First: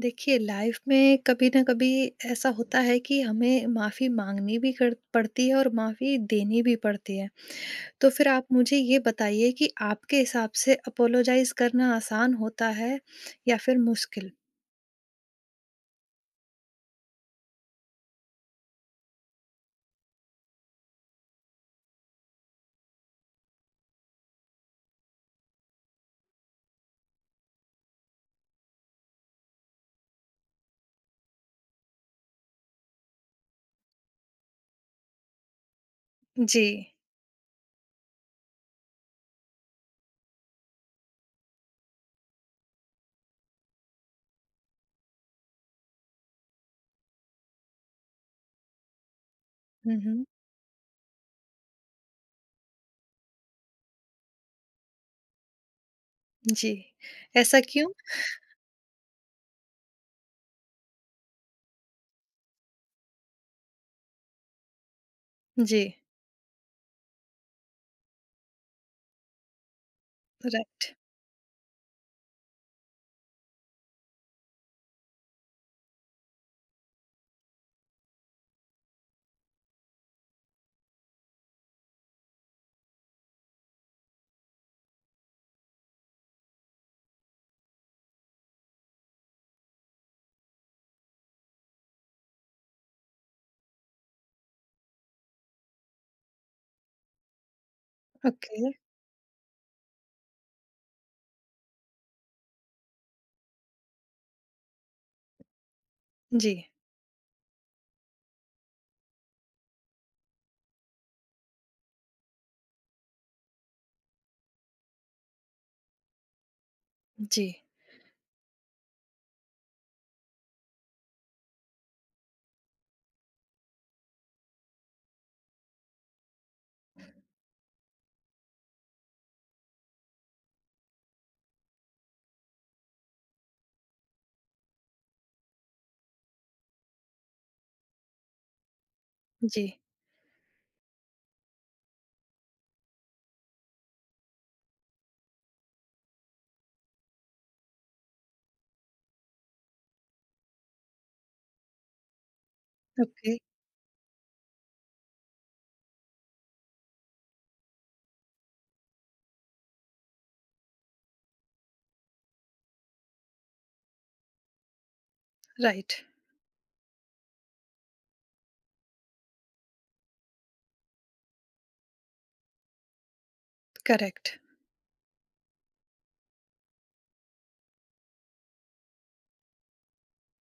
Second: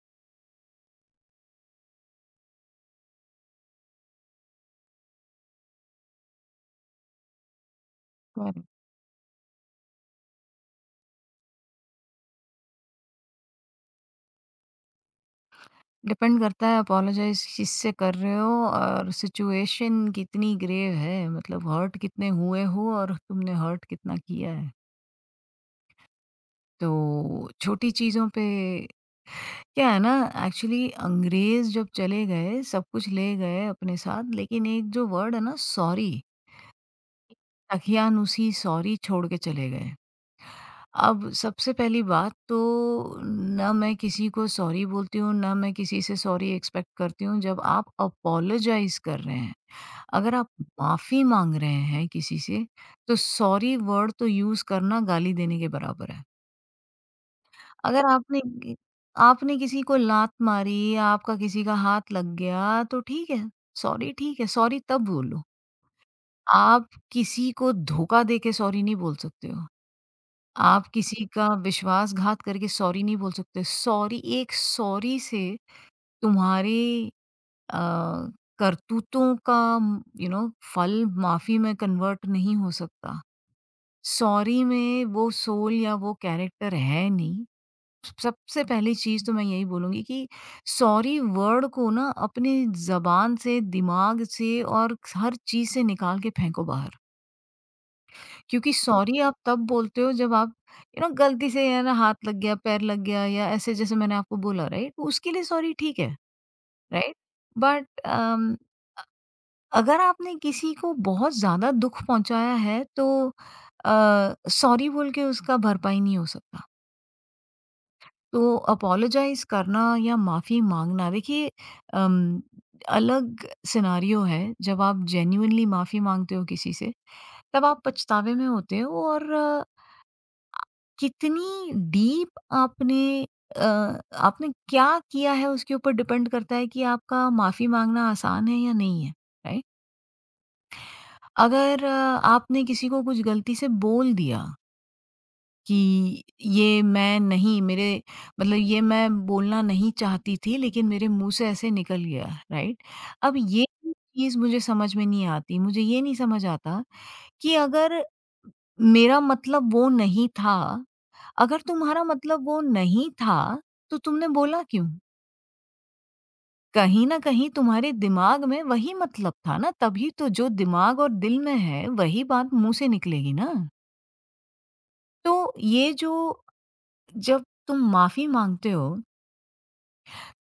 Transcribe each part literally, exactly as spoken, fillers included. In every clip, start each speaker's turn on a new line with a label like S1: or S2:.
S1: देखिए लाइफ में कभी ना कभी ऐसा होता है कि हमें माफ़ी माँगनी भी कर पड़ती है और माफ़ी देनी भी पड़ती है। तो फिर आप मुझे ये बताइए कि आपके हिसाब से अपोलोजाइज़ करना आसान होता है या फिर मुश्किल?
S2: डिपेंड करता है अपोलोजाइज किससे कर रहे हो और सिचुएशन कितनी ग्रेव है। मतलब हर्ट कितने हुए हो और तुमने हर्ट कितना किया है। तो छोटी चीज़ों पे क्या है ना, एक्चुअली अंग्रेज जब चले गए सब कुछ ले गए अपने साथ, लेकिन एक जो वर्ड है ना, सॉरी,
S1: जी।
S2: तकियान उसी सॉरी छोड़ के चले गए। अब सबसे पहली बात तो, ना मैं किसी को सॉरी बोलती हूँ, ना मैं किसी से सॉरी एक्सपेक्ट करती हूँ। जब आप अपोलोजाइज़ कर रहे हैं,
S1: हुँ, हुँ।
S2: अगर आप माफ़ी माँग रहे हैं किसी से, तो सॉरी वर्ड तो यूज़ करना गाली देने के बराबर है।
S1: जी। ऐसा क्यों?
S2: अगर आपने कि आपने किसी को लात मारी, आपका किसी का हाथ लग गया, तो ठीक है, सॉरी ठीक है, सॉरी तब बोलो।
S1: जी।
S2: आप किसी को धोखा दे के सॉरी नहीं बोल सकते हो। आप
S1: राइट।
S2: किसी का विश्वासघात करके सॉरी नहीं बोल सकते। सॉरी एक सॉरी से तुम्हारे अ, करतूतों का यू नो फल माफ़ी में कन्वर्ट नहीं हो सकता। सॉरी में वो सोल या वो कैरेक्टर है नहीं। सबसे पहली चीज़ तो मैं यही बोलूँगी कि सॉरी वर्ड को ना अपने ज़बान से, दिमाग से और हर चीज़ से निकाल के फेंको बाहर।
S1: ओके।
S2: क्योंकि सॉरी आप तब बोलते हो जब आप यू नो गलती से या ना हाथ लग गया पैर लग गया या ऐसे, जैसे मैंने आपको बोला राइट, उसके लिए सॉरी ठीक है।
S1: जी।
S2: राइट, बट अगर आपने किसी को बहुत ज्यादा दुख पहुंचाया है तो सॉरी बोल के उसका भरपाई नहीं हो सकता।
S1: जी।
S2: तो अपोलोजाइज करना या माफी मांगना, देखिए अम, अलग सिनारियो है। जब आप जेन्यूनली माफी मांगते हो किसी से, तब आप पछतावे में होते हो, और कितनी डीप आपने अ, आपने क्या किया है उसके ऊपर डिपेंड करता है कि आपका माफ़ी माँगना आसान है या नहीं है, राइट?
S1: जी।
S2: अगर अ, आपने किसी को कुछ गलती से बोल दिया कि ये मैं नहीं मेरे, मतलब ये मैं बोलना नहीं चाहती थी लेकिन मेरे मुँह से ऐसे निकल गया, राइट?
S1: ओके।
S2: अब ये चीज़ मुझे समझ में नहीं आती, मुझे ये नहीं समझ आता कि अगर मेरा मतलब वो नहीं था, अगर तुम्हारा मतलब वो नहीं था, तो तुमने बोला क्यों?
S1: राइट।
S2: कहीं न कहीं तुम्हारे दिमाग में वही मतलब था ना, तभी तो जो दिमाग और दिल में है वही बात मुँह से निकलेगी ना।
S1: करेक्ट।
S2: तो ये जो, जब तुम माफ़ी माँगते हो,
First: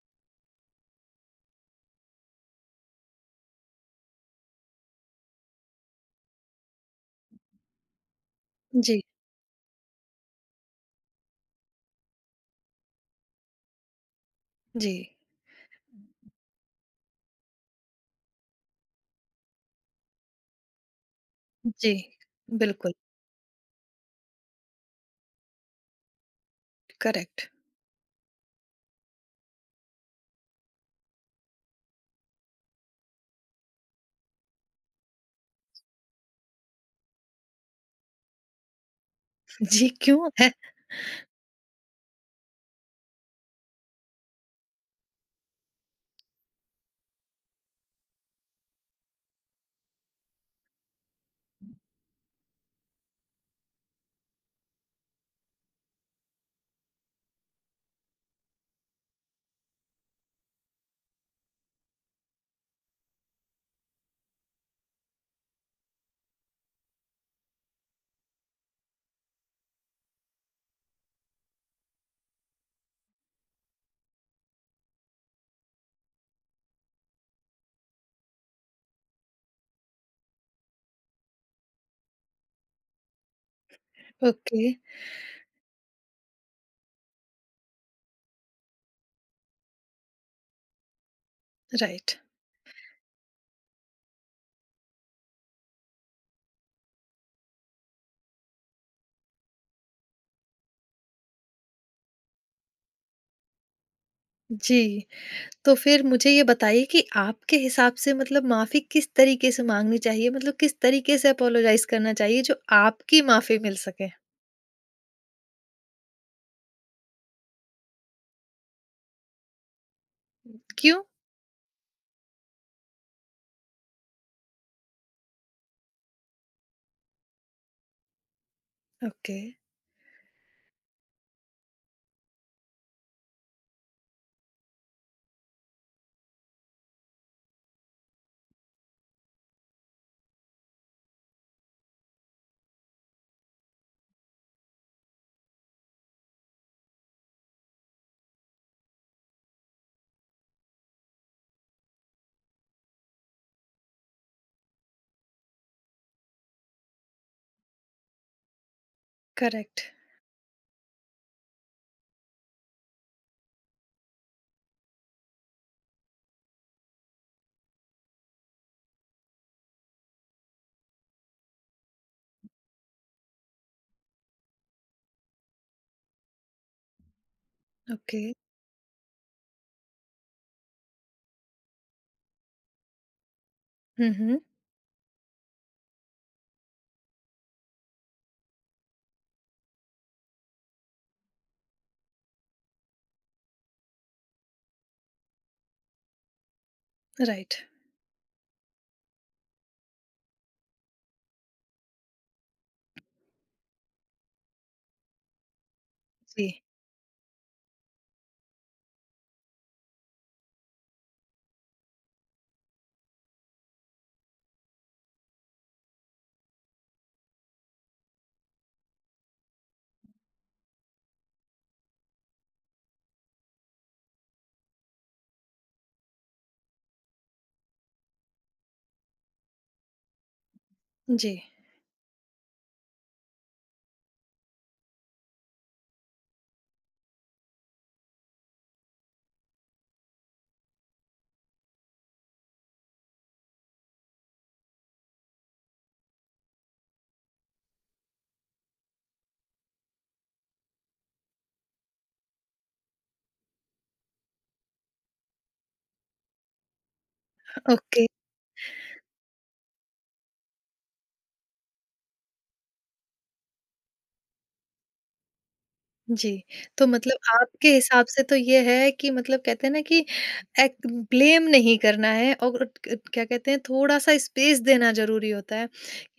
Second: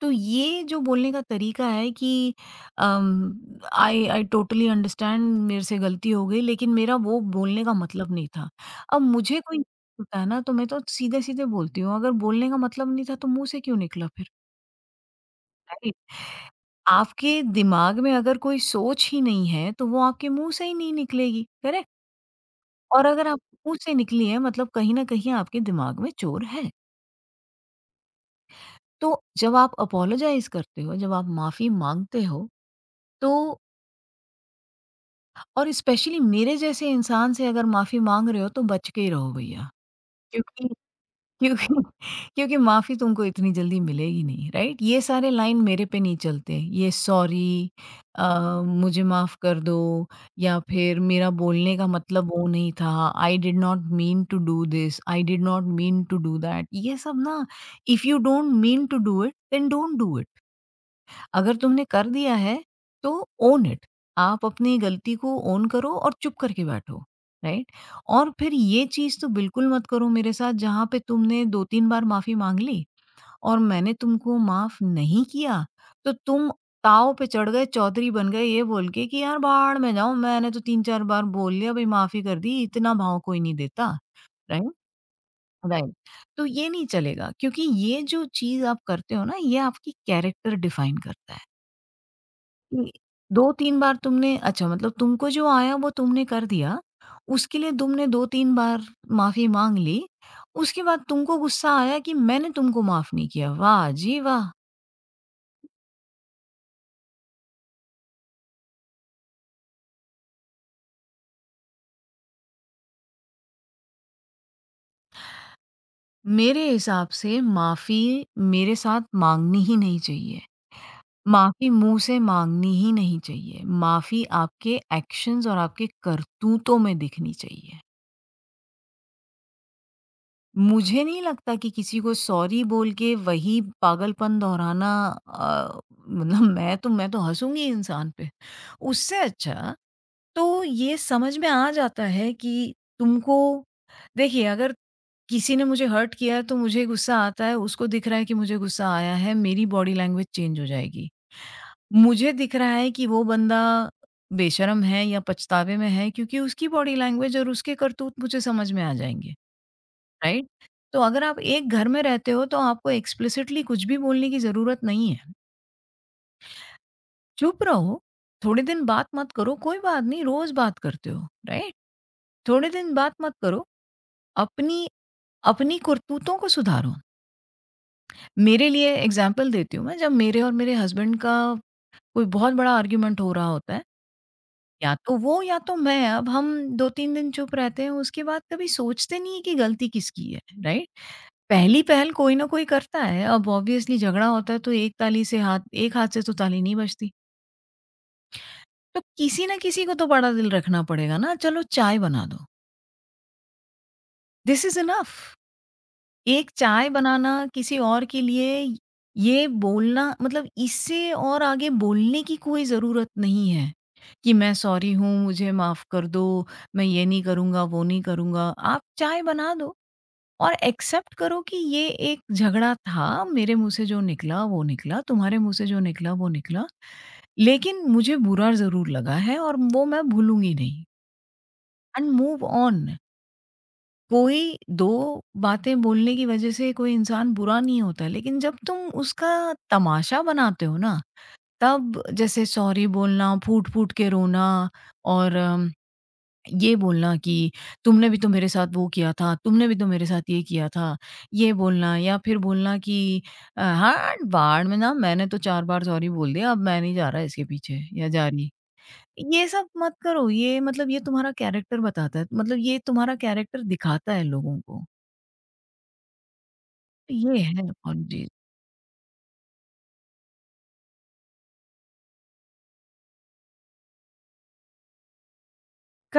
S2: तो ये जो बोलने का तरीका है कि अम, आई आई टोटली अंडरस्टैंड मेरे से गलती हो गई लेकिन मेरा वो बोलने का मतलब नहीं था। अब
S1: जी।
S2: मुझे कोई होता है ना, तो मैं तो सीधे-सीधे बोलती हूँ, अगर बोलने का मतलब नहीं था तो मुँह से क्यों निकला फिर?
S1: जी।
S2: राइट? आपके दिमाग में अगर कोई सोच ही नहीं है, तो वो आपके मुँह से ही नहीं निकलेगी, करेक्ट?
S1: जी। बिल्कुल,
S2: और अगर आप मुँह से निकली है मतलब कहीं न कहीं आपके दिमाग में चोर है।
S1: करेक्ट।
S2: तो जब आप अपोलोजाइज़ करते हो, जब आप माफ़ी माँगते हो, तो और स्पेशली मेरे जैसे इंसान से अगर माफ़ी माँग रहे हो तो बच के ही रहो भैया।
S1: जी, क्यों है?
S2: क्योंकि क्योंकि क्योंकि माफ़ी तुमको इतनी जल्दी मिलेगी नहीं, राइट? ये सारे लाइन मेरे पे नहीं चलते। ये सॉरी, अ, मुझे माफ़ कर दो, या फिर मेरा बोलने का मतलब वो नहीं था, I did not mean to do this, I did not mean to do that. ये सब ना, if you don't mean to do it, then don't do it. अगर तुमने कर दिया है तो ओन इट। आप अपनी गलती को ओन करो और चुप करके बैठो। राइट, और फिर ये चीज तो बिल्कुल मत करो मेरे साथ, जहाँ पे तुमने दो तीन बार माफी मांग ली और मैंने तुमको माफ नहीं किया, तो तुम ताव पे चढ़ गए, चौधरी बन गए, ये बोल के कि यार, बाहर में जाऊं, मैंने तो तीन चार बार बोल लिया भाई, माफी कर दी, इतना भाव कोई नहीं देता।
S1: ओके।
S2: राइट। राइट। तो ये नहीं चलेगा क्योंकि ये जो चीज आप करते हो ना, ये आपकी कैरेक्टर डिफाइन करता है
S1: राइट।
S2: कि दो तीन बार तुमने, अच्छा मतलब तुमको जो आया वो तुमने कर दिया, उसके लिए तुमने दो तीन बार माफ़ी माँग ली, उसके बाद तुमको गुस्सा आया कि मैंने तुमको माफ़ नहीं किया। वाह जी वाह!
S1: जी, तो फिर मुझे ये बताइए कि आपके हिसाब से मतलब माफ़ी किस तरीके से माँगनी चाहिए? मतलब किस तरीके से अपोलोजाइज़ करना चाहिए जो आपकी माफ़ी मिल सके?
S2: मेरे हिसाब से माफ़ी मेरे साथ माँगनी ही नहीं चाहिए।
S1: क्यों?
S2: माफ़ी मुँह से माँगनी ही नहीं चाहिए। माफ़ी आपके एक्शन्स और आपके करतूतों में दिखनी चाहिए।
S1: ओके,
S2: मुझे नहीं लगता कि किसी को सॉरी बोल के वही पागलपन दोहराना, अ, मतलब मैं तो मैं तो हँसूँगी इंसान पे। उससे अच्छा तो ये समझ में आ जाता है कि तुमको, देखिए अगर किसी ने मुझे हर्ट किया है तो मुझे गुस्सा आता है, उसको दिख रहा है कि मुझे गुस्सा आया है, मेरी बॉडी लैंग्वेज चेंज हो जाएगी। मुझे दिख रहा है कि वो बंदा बेशर्म है या पछतावे में है, क्योंकि उसकी बॉडी लैंग्वेज और उसके करतूत मुझे समझ में आ जाएँगे।
S1: Correct,
S2: right? तो अगर आप एक घर में रहते हो तो आपको एक्सप्लिसिटली कुछ भी बोलने की ज़रूरत नहीं है। चुप रहो, थोड़े दिन बात मत करो, कोई बात नहीं रोज़ बात करते हो, राइट? थोड़े दिन बात मत करो, अपनी अपनी करतूतों को सुधारो।
S1: ओके।
S2: मेरे लिए एग्ज़ाम्पल देती हूँ मैं, जब मेरे और मेरे हस्बैंड का कोई बहुत बड़ा आर्ग्यूमेंट हो रहा होता है,
S1: हुँ, हुँ,
S2: या तो वो या तो मैं, अब हम दो तीन दिन चुप रहते हैं, उसके बाद कभी सोचते नहीं है कि गलती किसकी है, राइट? पहली पहल कोई ना कोई करता है। अब ऑब्वियसली झगड़ा होता है तो एक ताली से हाथ, एक हाथ से तो ताली नहीं बजती।
S1: राइट।
S2: तो किसी ना किसी को तो बड़ा दिल रखना पड़ेगा ना, चलो चाय बना दो। This is enough. एक
S1: जी,
S2: चाय बनाना किसी और के लिए, ये बोलना, मतलब इससे और आगे बोलने की कोई ज़रूरत नहीं है, कि मैं सॉरी हूँ, मुझे माफ़ कर दो, मैं ये नहीं करूँगा, वो नहीं करूँगा। आप चाय बना दो। और एक्सेप्ट करो कि ये एक झगड़ा था, मेरे मुँह से जो निकला वो निकला, तुम्हारे मुँह से जो निकला वो निकला। लेकिन मुझे बुरा ज़रूर लगा है और वो मैं भूलूँगी नहीं।
S1: जी,
S2: एंड मूव ऑन। कोई दो बातें बोलने की वज़ह से कोई इंसान बुरा नहीं होता, लेकिन जब तुम उसका तमाशा बनाते हो ना, तब जैसे सॉरी बोलना, फूट-फूट के रोना और ये बोलना कि तुमने भी तो मेरे साथ वो किया था, तुमने भी तो मेरे साथ ये किया था, ये बोलना या फिर बोलना कि अ, हाँ, बाढ़ में ना मैंने तो चार बार सॉरी बोल दिया, अब मैं नहीं जा रहा इसके पीछे
S1: ओके।
S2: या जा रही। ये सब मत करो, ये मतलब ये तुम्हारा कैरेक्टर बताता है, मतलब ये तुम्हारा कैरेक्टर दिखाता है लोगों को।
S1: जी, तो मतलब
S2: ये है
S1: आपके हिसाब से
S2: अपॉलजीज़।
S1: तो ये है कि मतलब कहते हैं ना कि एक ब्लेम नहीं करना है और क क्या कहते हैं थोड़ा-सा स्पेस देना ज़रूरी होता है,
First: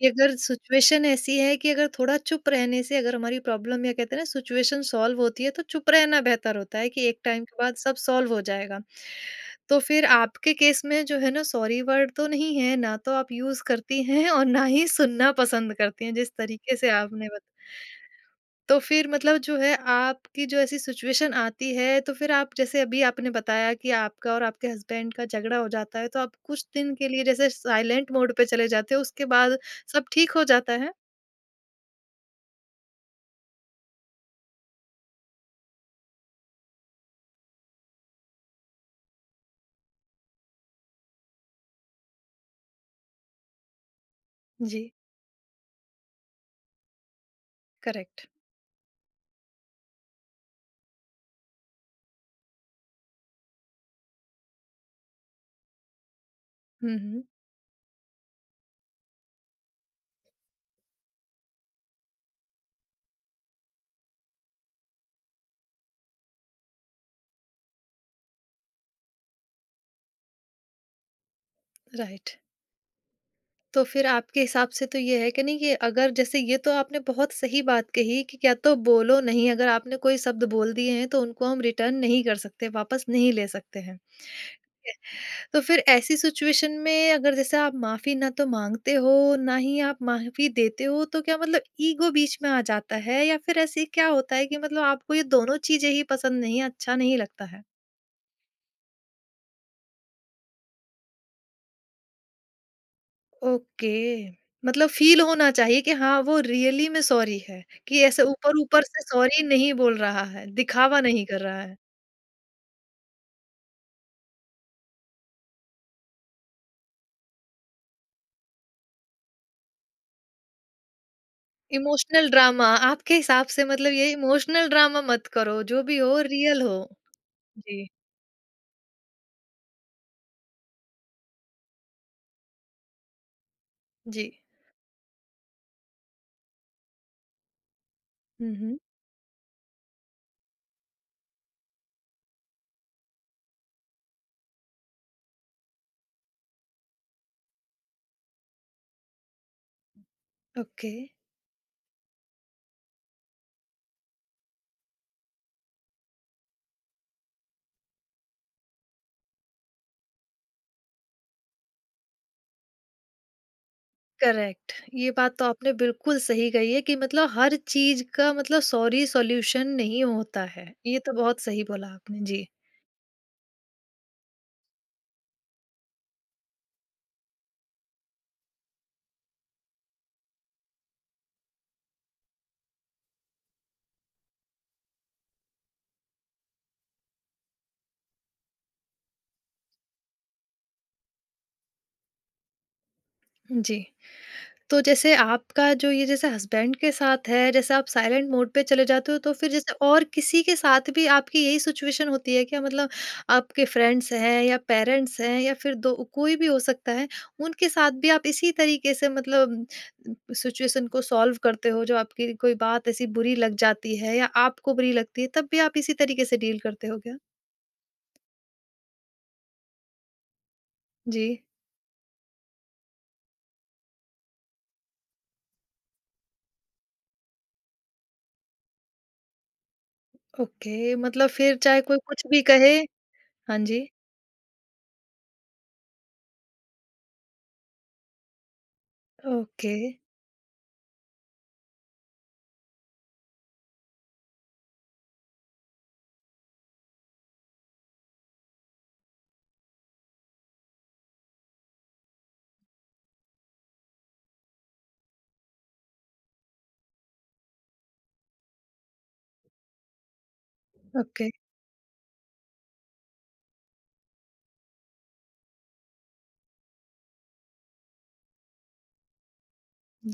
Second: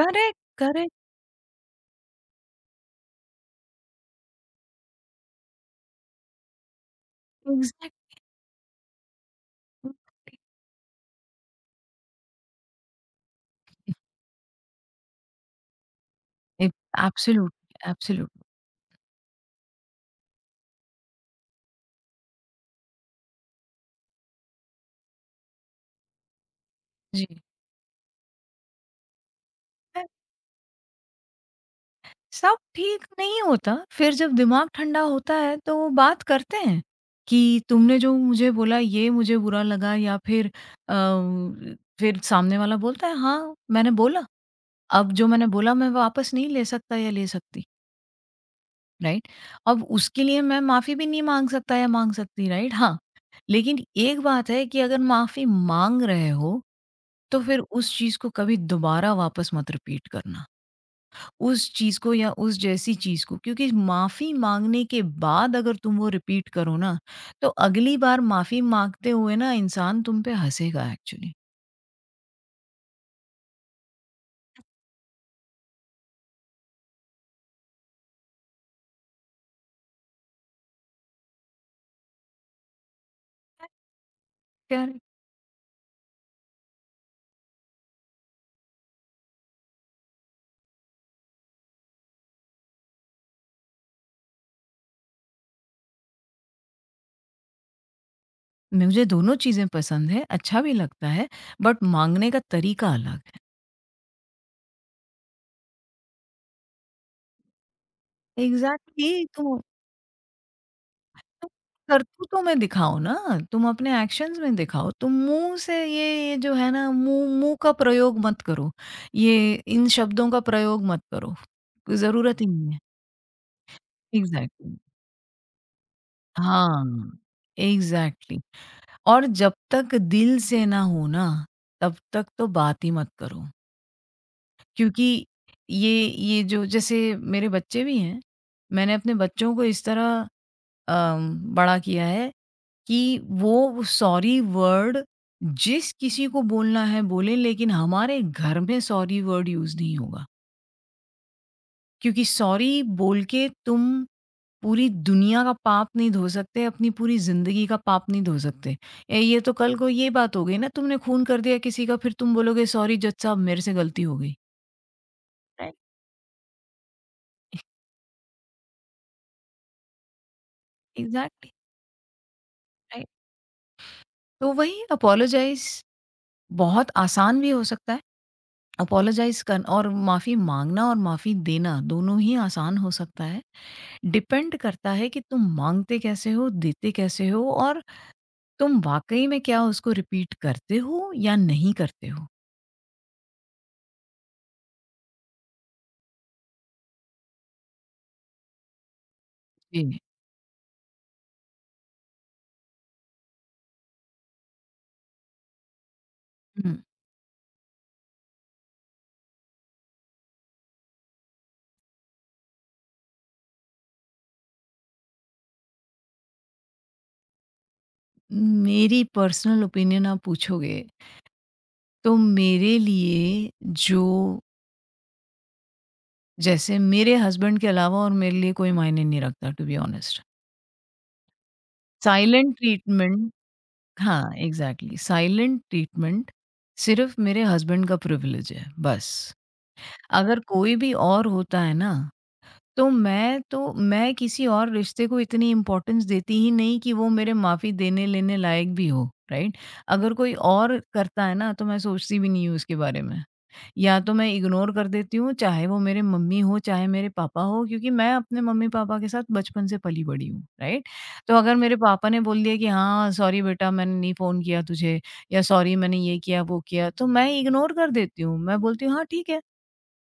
S1: कि अगर
S2: करेक्ट,
S1: सिचुएशन ऐसी है कि अगर थोड़ा चुप रहने से अगर हमारी प्रॉब्लम या कहते हैं ना सिचुएशन सॉल्व होती है, तो चुप रहना बेहतर होता है कि एक टाइम के बाद सब सॉल्व हो जाएगा। तो फिर
S2: एग्ज़ैक्टली।
S1: आपके केस में जो है ना सॉरी वर्ड तो नहीं है, ना तो आप यूज़ करती हैं और ना ही सुनना पसंद करती हैं, जिस तरीके से आपने बत
S2: एब्सोल्यूटली, एब्सोल्यूटली।
S1: तो फिर मतलब जो है आपकी जो ऐसी सिचुएशन आती है तो फिर आप जैसे अभी आपने बताया कि आपका और आपके हस्बैंड का झगड़ा हो जाता है तो आप कुछ दिन के लिए
S2: जी।
S1: जैसे साइलेंट मोड पे चले जाते हो उसके बाद सब ठीक हो जाता है।
S2: सब ठीक नहीं होता, फिर जब दिमाग ठंडा होता है तो वो बात करते हैं कि तुमने जो मुझे बोला ये मुझे बुरा लगा, या फिर अ, फिर सामने वाला बोलता है, हाँ, मैंने बोला।
S1: जी।
S2: अब जो मैंने बोला मैं वापस नहीं ले सकता या ले सकती,
S1: करेक्ट।
S2: राइट? अब उसके लिए मैं माफ़ी भी नहीं माँग सकता या माँग सकती, राइट? हाँ, लेकिन एक बात है कि अगर माफ़ी माँग रहे हो,
S1: हम्म, हम्म।
S2: तो फिर उस चीज़ को कभी दोबारा वापस मत रिपीट करना। उस चीज़ को या उस जैसी चीज़ को, क्योंकि माफ़ी माँगने के बाद अगर तुम वो रिपीट करो ना, तो अगली बार माफ़ी माँगते हुए ना इंसान तुम पे हँसेगा एक्चुअली।
S1: राइट। तो फिर आपके हिसाब से तो ये है कि नहीं कि अगर जैसे ये तो आपने बहुत सही बात कही कि क्या तो बोलो नहीं, अगर आपने कोई शब्द बोल दिए हैं तो उनको हम रिटर्न नहीं कर सकते, वापस नहीं ले सकते हैं।
S2: करेक्ट।
S1: तो फिर ऐसी सिचुएशन में अगर जैसे आप माफ़ी ना तो माँगते हो, ना ही आप माफ़ी देते हो, तो क्या मतलब ईगो बीच में आ जाता है या फिर ऐसे क्या होता है कि मतलब आपको ये दोनों चीज़ें ही पसंद नहीं, अच्छा नहीं लगता है?
S2: मुझे दोनों चीज़ें पसंद है, अच्छा भी लगता है, बट माँगने का तरीका अलग।
S1: ओके। मतलब फ़ील होना चाहिए कि हाँ, वो रियली में सॉरी है, कि ऐसे ऊपर-ऊपर से
S2: एग्ज़ैक्टली,
S1: सॉरी
S2: तुम
S1: नहीं बोल रहा है, दिखावा नहीं कर
S2: तुम
S1: रहा है।
S2: करतूतों में दिखाओ ना, तुम अपने एक्शंस में दिखाओ। तुम मुँह से ये ये जो है ना, मुँह मुँह का प्रयोग मत करो। ये इन शब्दों का प्रयोग मत करो।
S1: इमोशनल
S2: ज़रूरत ही
S1: ड्रामा
S2: नहीं है।
S1: आपके हिसाब से मतलब ये इमोशनल
S2: एग्ज़ैक्टली।
S1: ड्रामा मत करो, जो भी हो रियल हो।
S2: हाँ,
S1: जी,
S2: एग्ज़ैक्टली। और जब तक दिल से ना हो ना, तब तक तो बात ही मत करो।
S1: जी।
S2: क्योंकि ये ये जो जैसे मेरे बच्चे भी हैं,
S1: हुँ, हुँ।
S2: मैंने अपने बच्चों को इस तरह अम, बड़ा किया है कि वो सॉरी वर्ड जिस किसी को बोलना है बोलें, लेकिन हमारे घर में सॉरी वर्ड यूज़ नहीं होगा।
S1: ओके।
S2: क्योंकि सॉरी बोल के तुम पूरी दुनिया का पाप नहीं धो सकते, अपनी पूरी ज़िंदगी का पाप नहीं धो सकते। ए ये तो कल को ये बात हो गई ना, तुमने खून कर दिया किसी का, फिर तुम बोलोगे सॉरी जज साहब मेरे से गलती हो गई।
S1: करेक्ट, ये बात तो आपने
S2: राइट।
S1: बिल्कुल सही कही है कि मतलब हर चीज का मतलब सॉरी सॉल्यूशन नहीं होता है, ये तो बहुत
S2: एग्ज़ैक्टली।
S1: सही बोला आपने। जी।
S2: राइट। तो वही अपोलोजाइज़ बहुत आसान भी हो सकता है। अपोलोजाइज़ कर, और माफ़ी माँगना और माफ़ी देना दोनों ही आसान हो सकता है। डिपेंड करता है कि तुम माँगते कैसे हो, देते कैसे हो, और तुम वाक़ई में क्या उसको रिपीट करते हो या नहीं करते हो?
S1: जी, तो जैसे आपका जो ये जैसे हस्बैंड के साथ है, जैसे आप साइलेंट मोड पे चले जाते हो, तो फिर जैसे
S2: जी।
S1: और किसी के साथ भी आपकी यही सिचुएशन होती है क्या? मतलब आपके फ्रेंड्स हैं या पेरेंट्स हैं या फिर दो कोई भी हो
S2: हुँ।
S1: सकता है, उनके साथ भी आप इसी तरीके से मतलब सिचुएशन को सॉल्व करते हो, जो आपकी कोई बात ऐसी बुरी लग जाती है या आपको बुरी लगती है, तब भी आप इसी तरीके से डील करते हो क्या?
S2: मेरी पर्सनल ओपिनियन आप पूछोगे,
S1: जी,
S2: तो मेरे लिए, जो जैसे मेरे हस्बैंड के अलावा और मेरे लिए कोई मायने नहीं रखता टू बी ऑनेस्ट।
S1: ओके, मतलब फिर चाहे कोई कुछ भी
S2: साइलेंट
S1: कहे।
S2: ट्रीटमेंट।
S1: हाँ जी,
S2: हाँ, एग्ज़ैक्टली, साइलेंट ट्रीटमेंट सिर्फ़ मेरे हस्बैंड का प्रिविलेज है, बस।
S1: ओके,
S2: अगर कोई भी और होता है ना, तो मैं तो मैं किसी और रिश्ते को इतनी इम्पोर्टेंस देती ही नहीं कि वो मेरे माफ़ी देने लेने लायक भी हो, राइट? अगर कोई और करता है ना, तो मैं सोचती भी नहीं हूँ उसके बारे में। या तो मैं इग्नोर कर देती हूँ, चाहे वो मेरे मम्मी हो, चाहे मेरे पापा हो, क्योंकि मैं अपने मम्मी-पापा के साथ बचपन से पली-बड़ी हूँ, राइट?
S1: ओके,
S2: तो अगर मेरे पापा ने बोल दिया कि हाँ, सॉरी बेटा मैंने नहीं फ़ोन किया तुझे, या सॉरी मैंने ये किया, वो किया, तो मैं इग्नोर कर देती हूँ। मैं बोलती हूँ हाँ, ठीक है।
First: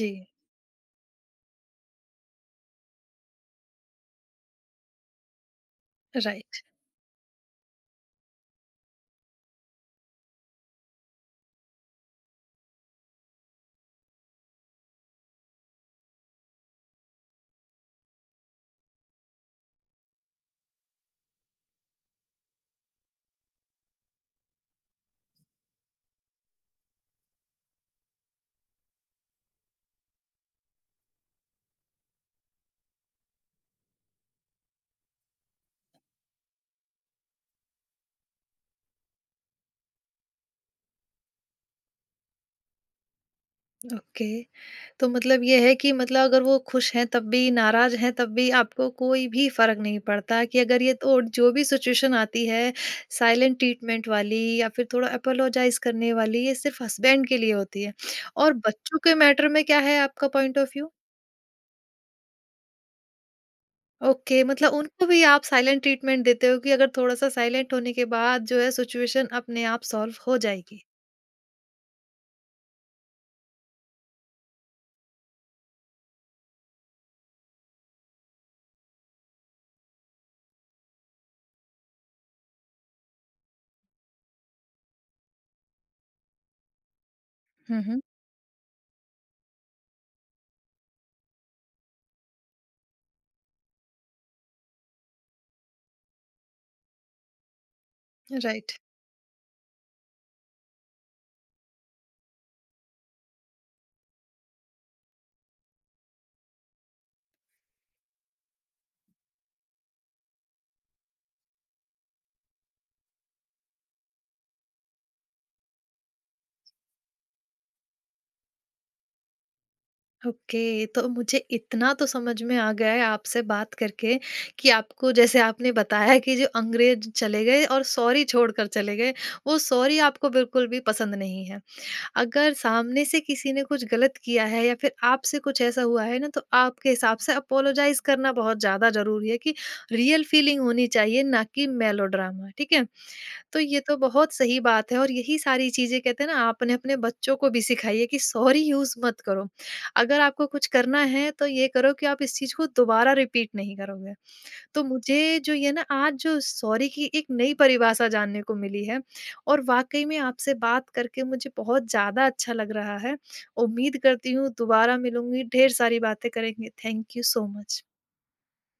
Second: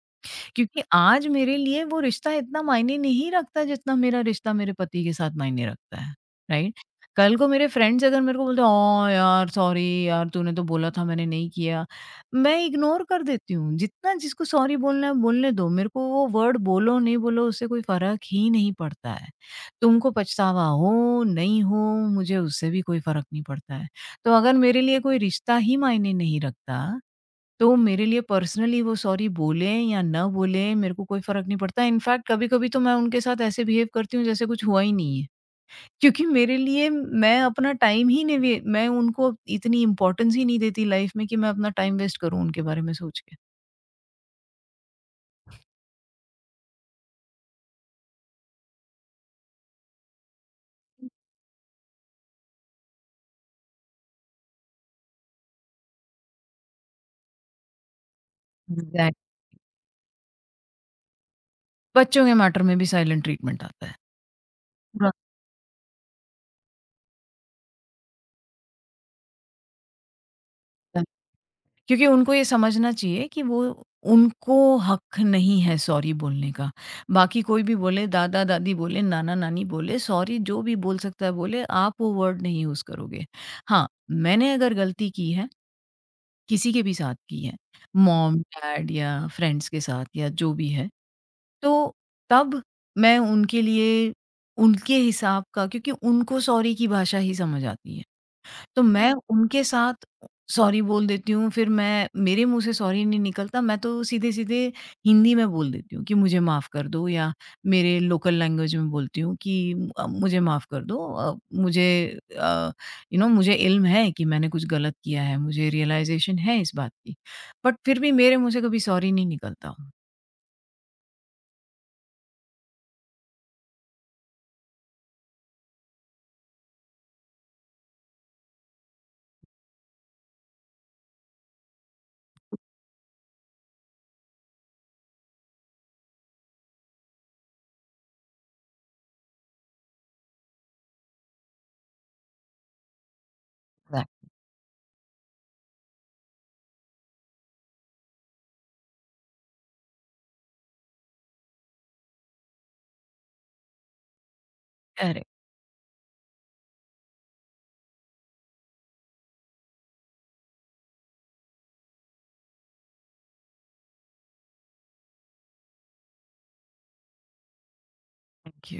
S1: जी,
S2: क्योंकि आज मेरे लिए वो रिश्ता इतना मायने नहीं रखता जितना मेरा रिश्ता मेरे पति के साथ मायने रखता है,
S1: राइट।
S2: राइट? कल को मेरे फ्रेंड्स अगर मेरे को बोलते हैं, "ओह यार, सॉरी यार, तूने तो बोला था मैंने नहीं किया।" मैं इग्नोर कर देती हूँ। जितना जिसको सॉरी बोलना है बोलने दो, मेरे को वो वर्ड बोलो नहीं बोलो उससे कोई फ़र्क ही नहीं पड़ता है। तुमको पछतावा हो, नहीं हो, मुझे उससे भी कोई फ़र्क नहीं पड़ता है। तो अगर मेरे लिए कोई रिश्ता ही मायने नहीं रखता, तो मेरे लिए पर्सनली वो सॉरी बोलें या ना बोलें, मेरे को कोई फ़र्क नहीं पड़ता। इनफैक्ट कभी-कभी तो मैं उनके साथ ऐसे बिहेव करती हूँ जैसे कुछ हुआ ही नहीं है। क्योंकि मेरे लिए, मैं अपना टाइम ही नहीं, वे मैं उनको इतनी इम्पोर्टेंस ही नहीं देती लाइफ़ में कि मैं अपना टाइम वेस्ट करूँ उनके बारे में सोच के।
S1: ओके। तो मतलब ये है कि मतलब अगर वो खुश हैं तब भी, नाराज़ हैं तब भी, आपको कोई भी फ़र्क नहीं पड़ता कि अगर ये तो जो भी सिचुएशन आती है, साइलेंट ट्रीटमेंट वाली या फिर थोड़ा एपोलोजाइज़ करने वाली, ये सिर्फ़ हस्बैंड के लिए होती है। और बच्चों के
S2: एग्ज़ैक्ट,
S1: मैटर में क्या है आपका पॉइंट ऑफ व्यू?
S2: बच्चों के मैटर में भी साइलेंट ट्रीटमेंट आता
S1: ओके, मतलब उनको भी आप साइलेंट ट्रीटमेंट देते हो कि अगर थोड़ा-सा साइलेंट होने के बाद जो है सिचुएशन अपने आप सॉल्व हो जाएगी।
S2: है। क्योंकि उनको ये समझना चाहिए कि वो, उनको हक नहीं है सॉरी बोलने का। बाकी कोई भी बोले, दादा-दादी बोले, नाना-नानी बोले, सॉरी जो भी बोल सकता है बोले, आप वो वर्ड नहीं यूज़ करोगे। हाँ, मैंने अगर गलती की है, किसी के भी साथ की है,
S1: हुँ, हुँ।
S2: मॉम, डैड या फ्रेंड्स के साथ या जो भी है, तो तब मैं उनके लिए उनके हिसाब का, क्योंकि उनको सॉरी की भाषा ही समझ आती है।
S1: राइट।
S2: तो मैं उनके साथ सॉरी बोल देती हूँ, फिर मैं, मेरे मुँह से सॉरी नहीं निकलता, मैं तो सीधे-सीधे हिंदी में बोल देती हूँ कि मुझे माफ़ कर दो, या मेरे लोकल लैंग्वेज में बोलती हूँ कि अ, मुझे माफ़ कर दो, अ, मुझे अ, यू नो मुझे इल्म है कि मैंने कुछ गलत किया है, मुझे रियलाइज़ेशन है इस बात की। बट फिर भी मेरे मुँह से कभी सॉरी नहीं निकलता।
S1: ओके, तो मुझे इतना तो समझ में आ गया है आपसे बात करके कि आपको जैसे आपने बताया कि जो अंग्रेज चले गए और सॉरी छोड़कर चले गए, वो सॉरी आपको बिल्कुल भी पसंद नहीं है। अगर सामने से किसी ने कुछ गलत किया है या फिर आपसे कुछ ऐसा हुआ है ना, तो आपके हिसाब से अपोलोजाइज़ करना बहुत ज़्यादा ज़रूरी है कि रियल फीलिंग होनी चाहिए, ना कि मेलोड्रामा, ठीक है? तो ये तो
S2: राइट,
S1: बहुत सही बात है और यही सारी चीज़ें कहते हैं ना आपने अपने बच्चों को भी सिखाई है कि सॉरी यूज़ मत करो। अगर आपको कुछ करना है तो ये करो कि आप इस चीज़ को दोबारा रिपीट नहीं करोगे। तो
S2: करेक्ट,
S1: मुझे जो ये ना आज जो सॉरी की एक नई परिभाषा जानने को मिली है और वाक़ई में आपसे बात करके मुझे बहुत ज़्यादा अच्छा लग रहा है। उम्मीद करती हूँ दोबारा मिलूँगी, ढेर सारी बातें करेंगे। Thank you so much.
S2: Thank you.